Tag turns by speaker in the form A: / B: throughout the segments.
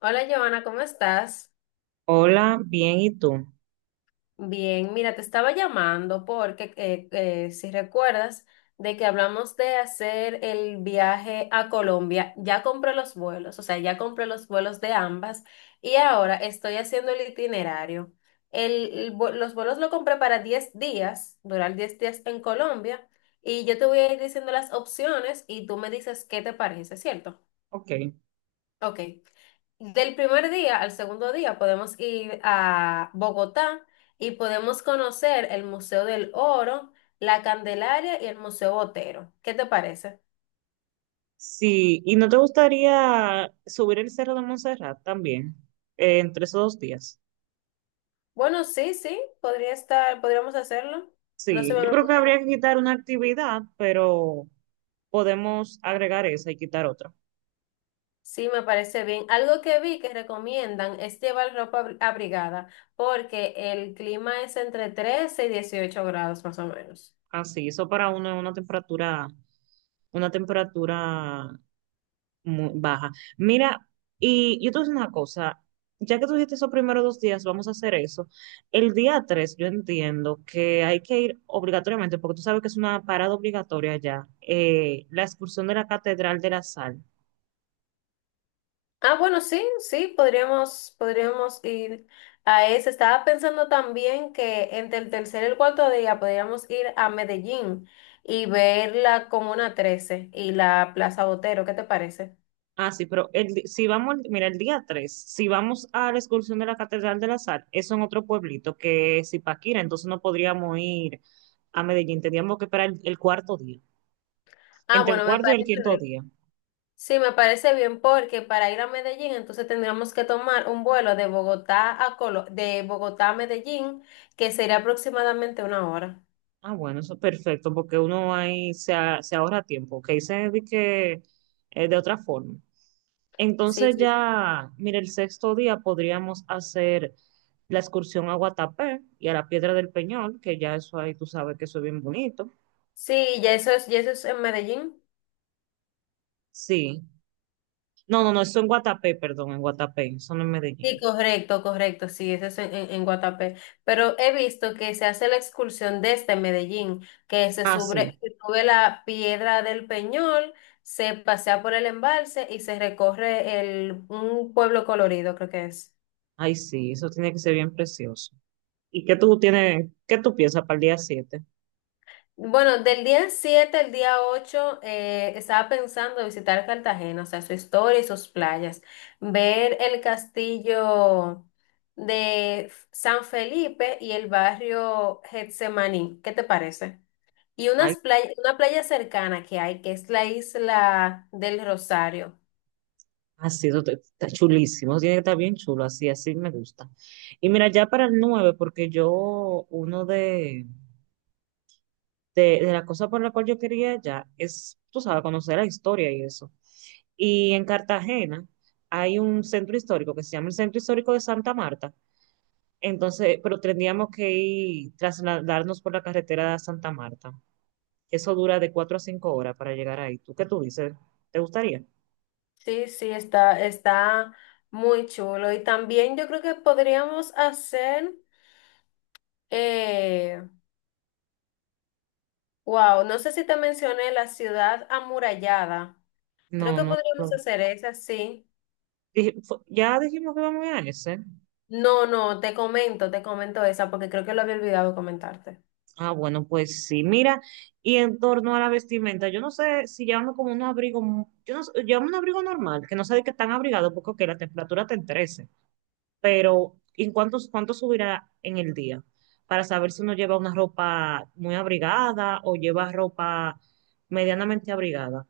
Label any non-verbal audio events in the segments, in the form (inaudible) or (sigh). A: Hola Joana, ¿cómo estás?
B: Hola, bien, ¿y tú?
A: Bien, mira, te estaba llamando porque si recuerdas de que hablamos de hacer el viaje a Colombia, ya compré los vuelos, o sea, ya compré los vuelos de ambas y ahora estoy haciendo el itinerario. Los vuelos lo compré para 10 días, durar 10 días en Colombia y yo te voy a ir diciendo las opciones y tú me dices qué te parece, ¿cierto?
B: Ok.
A: Ok. Del primer día al segundo día podemos ir a Bogotá y podemos conocer el Museo del Oro, la Candelaria y el Museo Botero. ¿Qué te parece?
B: Sí, ¿y no te gustaría subir el Cerro de Montserrat también entre esos 2 días?
A: Bueno, sí, sí, podría estar, podríamos hacerlo. No se
B: Sí,
A: me
B: yo
A: había
B: creo que
A: ocurrido.
B: habría que quitar una actividad, pero podemos agregar esa y quitar otra.
A: Sí, me parece bien. Algo que vi que recomiendan es llevar abrigada porque el clima es entre 13 y 18 grados más o menos.
B: Así, eso para uno es una temperatura muy baja. Mira, y yo te voy a decir una cosa, ya que tú dijiste esos primeros 2 días, vamos a hacer eso. El día 3, yo entiendo que hay que ir obligatoriamente, porque tú sabes que es una parada obligatoria ya, la excursión de la Catedral de la Sal.
A: Ah, bueno, sí, sí, podríamos ir a ese. Estaba pensando también que entre el tercer y el cuarto día podríamos ir a Medellín y ver la Comuna 13 y la Plaza Botero. ¿Qué te parece?
B: Ah, sí, pero si vamos, mira, el día 3 si vamos a la excursión de la Catedral de la Sal, eso en otro pueblito que es Ipaquira, entonces no podríamos ir a Medellín, tendríamos que esperar el cuarto día,
A: Ah,
B: entre el
A: bueno, me
B: cuarto y el
A: parece
B: quinto
A: bien.
B: día.
A: Sí, me parece bien porque para ir a Medellín entonces tendríamos que tomar un vuelo de de Bogotá a Medellín, que sería aproximadamente una hora.
B: Ah, bueno, eso es perfecto, porque uno ahí se ahorra tiempo, que dice de que de otra forma.
A: Sí,
B: Entonces
A: sí.
B: ya, mira, el sexto día podríamos hacer la excursión a Guatapé y a la Piedra del Peñol, que ya eso ahí tú sabes que eso es bien bonito.
A: Sí, ya eso es en Medellín.
B: Sí. No, no, no, eso en Guatapé, perdón, en Guatapé, eso no en Medellín.
A: Sí, correcto, correcto, sí, eso es en, en Guatapé. Pero he visto que se hace la excursión desde Medellín, que
B: Ah, sí,
A: se sube la piedra del Peñol, se pasea por el embalse y se recorre el, un pueblo colorido, creo que es.
B: ay, sí, eso tiene que ser bien precioso. ¿Y qué tú tienes, qué tú piensas para el día 7?
A: Bueno, del día 7 al día 8 estaba pensando visitar Cartagena, o sea, su historia y sus playas, ver el castillo de San Felipe y el barrio Getsemaní. ¿Qué te parece? Y una playa cercana que hay, que es la isla del Rosario.
B: Así, está chulísimo, eso tiene que estar bien chulo, así, así me gusta. Y mira, ya para el 9 porque yo, uno de las cosas por la cual yo quería ya es, tú sabes, conocer la historia y eso. Y en Cartagena hay un centro histórico que se llama el Centro Histórico de Santa Marta. Entonces, pero tendríamos que ir, trasladarnos por la carretera de Santa Marta. Eso dura de 4 a 5 horas para llegar ahí. ¿Tú qué tú dices? ¿Te gustaría?
A: Sí, sí, está, está muy chulo. Y también yo creo que podríamos hacer... eh, Wow, no sé si te mencioné la ciudad amurallada. Creo
B: No,
A: que
B: no,
A: podríamos
B: no.
A: hacer esa, sí.
B: Ya dijimos que vamos a ir a ese.
A: No, no, te comento esa porque creo que lo había olvidado comentarte.
B: Ah, bueno, pues sí, mira, y en torno a la vestimenta, yo no sé si llevamos como un abrigo, yo no sé, llevamos un abrigo normal, que no sé de qué tan abrigado, porque ok, la temperatura te en 13, pero ¿en cuánto subirá en el día? Para saber si uno lleva una ropa muy abrigada o lleva ropa medianamente abrigada.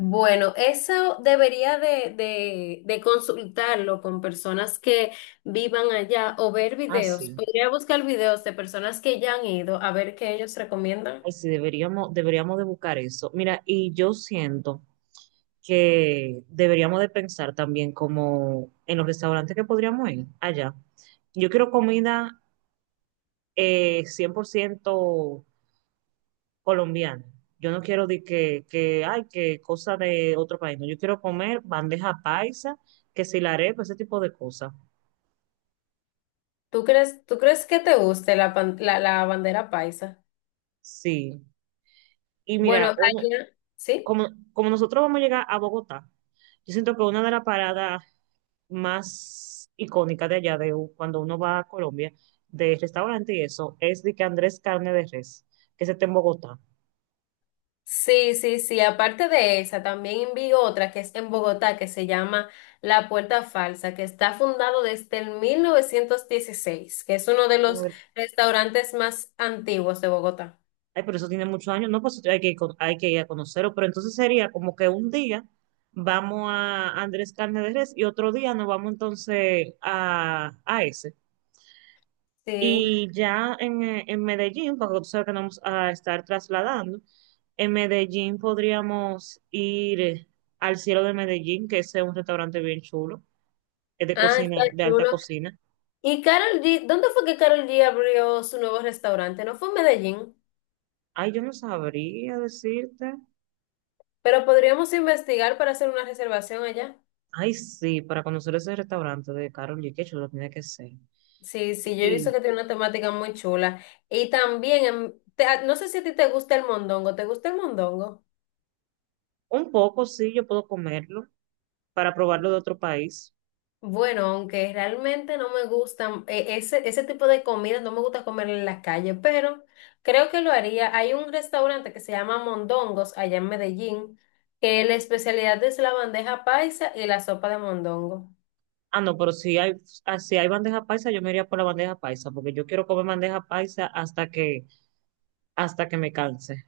A: Bueno, eso debería de consultarlo con personas que vivan allá o ver
B: Ah,
A: videos.
B: sí,
A: Podría buscar videos de personas que ya han ido a ver qué ellos recomiendan.
B: ay, sí, deberíamos de buscar eso. Mira, y yo siento que deberíamos de pensar también como en los restaurantes que podríamos ir allá. Yo quiero comida 100% colombiana. Yo no quiero de que, ay, que cosa de otro país. No, yo quiero comer bandeja paisa, que si la arepa, ese tipo de cosas.
A: Tú crees que te guste la bandera paisa?
B: Sí. Y
A: Bueno,
B: mira, uno,
A: allá, ¿sí?
B: como nosotros vamos a llegar a Bogotá, yo siento que una de las paradas más icónica de allá, cuando uno va a Colombia, de restaurante y eso, es de que Andrés Carne de Res, que ese está en Bogotá.
A: Sí, sí, sí. Aparte de esa, también vi otra que es en Bogotá, que se llama La Puerta Falsa, que está fundado desde el 1916 que es uno de los restaurantes más antiguos de Bogotá.
B: Ay, pero eso tiene muchos años, no, pues hay hay que ir a conocerlo, pero entonces sería como que un día vamos a Andrés Carne de Res y otro día nos vamos entonces a ese.
A: Sí.
B: Y ya en Medellín, porque tú sabes que nos vamos a estar trasladando, en Medellín podríamos ir al Cielo de Medellín, que ese es un restaurante bien chulo. Es de
A: Ah, está
B: cocina, de alta
A: chulo.
B: cocina.
A: Y Carol G, ¿dónde fue que Carol G abrió su nuevo restaurante? No fue en Medellín,
B: Ay, yo no sabría decirte.
A: pero podríamos investigar para hacer una reservación allá.
B: Ay, sí, para conocer ese restaurante de Carol G, que yo lo tiene que ser.
A: Sí, sí, yo he
B: Y
A: visto que tiene una temática muy chula. Y también, no sé si a ti te gusta el mondongo, ¿te gusta el mondongo?
B: un poco, sí, yo puedo comerlo para probarlo de otro país.
A: Bueno, aunque realmente no me gustan, ese tipo de comida no me gusta comer en la calle, pero creo que lo haría. Hay un restaurante que se llama Mondongos allá en Medellín, que la especialidad es la bandeja paisa y la sopa de mondongo.
B: Ah, no, pero si hay, si hay bandeja paisa, yo me iría por la bandeja paisa, porque yo quiero comer bandeja paisa hasta que me canse.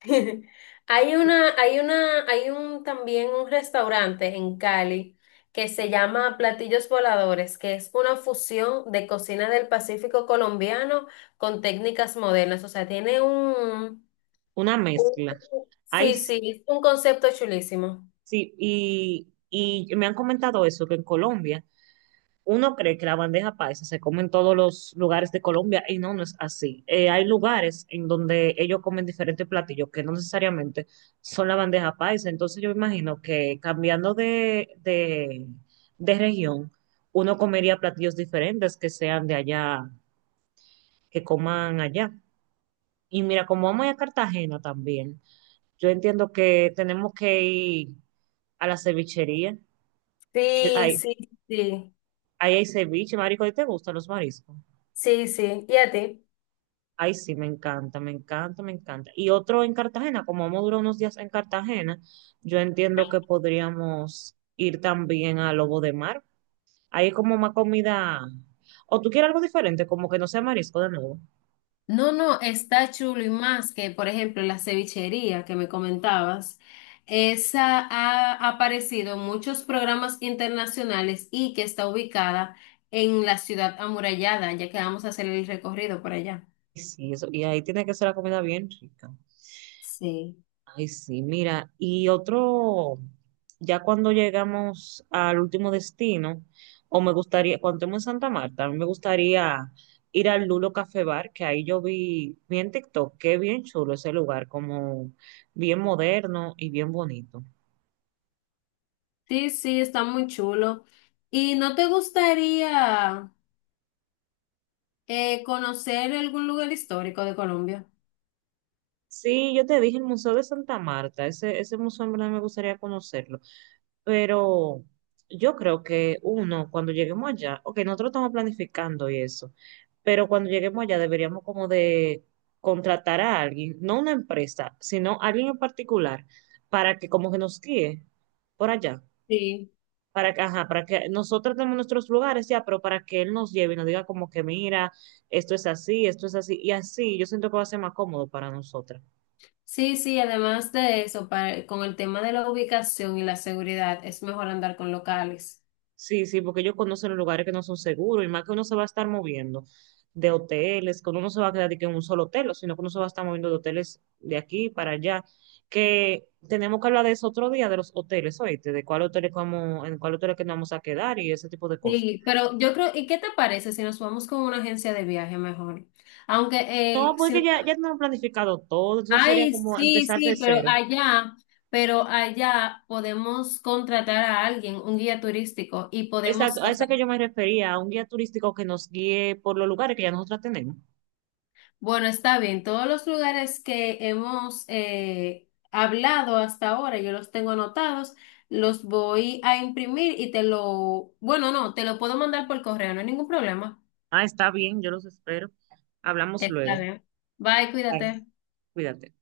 A: (laughs) Hay
B: Y
A: una, hay una, hay un también un restaurante en Cali que se llama Platillos Voladores, que es una fusión de cocina del Pacífico colombiano con técnicas modernas. O sea, tiene un
B: una
A: Uh,
B: mezcla. Ay,
A: sí, sí, es un concepto chulísimo.
B: sí, y me han comentado eso, que en Colombia uno cree que la bandeja paisa se come en todos los lugares de Colombia y no, no es así. Hay lugares en donde ellos comen diferentes platillos que no necesariamente son la bandeja paisa. Entonces yo me imagino que cambiando de región, uno comería platillos diferentes que sean de allá, que coman allá. Y mira, como vamos a ir a Cartagena también, yo entiendo que tenemos que ir a la cevichería, que
A: Sí,
B: hay,
A: sí, sí,
B: ahí hay ceviche, marico, ¿y te gustan los mariscos?
A: sí, sí. ¿Y a ti?
B: Ay, sí, me encanta, me encanta, me encanta. Y otro en Cartagena, como vamos a durar unos días en Cartagena, yo entiendo que podríamos ir también a Lobo de Mar. Ahí es como más comida. O tú quieres algo diferente, como que no sea marisco de nuevo.
A: No, no, está chulo y más que, por ejemplo, la cevichería que me comentabas. Esa ha aparecido en muchos programas internacionales y que está ubicada en la ciudad amurallada, ya que vamos a hacer el recorrido por allá.
B: Y sí, eso. Y ahí tiene que ser la comida bien rica.
A: Sí,
B: Ay, sí, mira, y otro, ya cuando llegamos al último destino, o me gustaría, cuando estemos en Santa Marta, a mí me gustaría ir al Lulo Café Bar, que ahí yo vi en TikTok, que bien chulo ese lugar, como bien moderno y bien bonito.
A: sí, sí, está muy chulo. ¿Y no te gustaría conocer algún lugar histórico de Colombia?
B: Sí, yo te dije el Museo de Santa Marta, ese museo en verdad me gustaría conocerlo. Pero yo creo que uno, cuando lleguemos allá, ok, nosotros estamos planificando y eso, pero cuando lleguemos allá deberíamos como de contratar a alguien, no una empresa, sino alguien en particular, para que como que nos guíe por allá,
A: Sí,
B: para que, ajá, para que nosotros tenemos nuestros lugares ya, pero para que él nos lleve y nos diga como que mira, esto es así, y así yo siento que va a ser más cómodo para nosotras.
A: sí, sí, además de eso, para- con el tema de la ubicación y la seguridad, es mejor andar con locales.
B: Sí, sí, porque ellos conocen los lugares que no son seguros y más que uno se va a estar moviendo de hoteles, que uno no se va a quedar de que en un solo hotel, o sino que uno se va a estar moviendo de hoteles de aquí para allá. Que tenemos que hablar de eso otro día, de los hoteles, oíste, de cuál hotel es que vamos, en cuál hotel es que nos vamos a quedar y ese tipo de cosas.
A: Sí, pero yo creo, ¿y qué te parece si nos vamos con una agencia de viaje mejor? Aunque,
B: No, porque
A: no,
B: ya tenemos planificado todo, entonces sería
A: ay,
B: como
A: sí,
B: empezar de
A: sí,
B: cero.
A: pero allá podemos contratar a alguien, un guía turístico, y podemos,
B: Exacto, a
A: o sea,
B: eso que yo me refería, a un guía turístico que nos guíe por los lugares que ya nosotros tenemos.
A: bueno, está bien. Todos los lugares que hemos hablado hasta ahora, yo los tengo anotados, los voy a imprimir y te lo, bueno, no, te lo puedo mandar por correo, no hay ningún problema.
B: Ah, está bien, yo los espero. Hablamos
A: Está
B: luego.
A: bien. Bye,
B: Bye,
A: cuídate.
B: cuídate.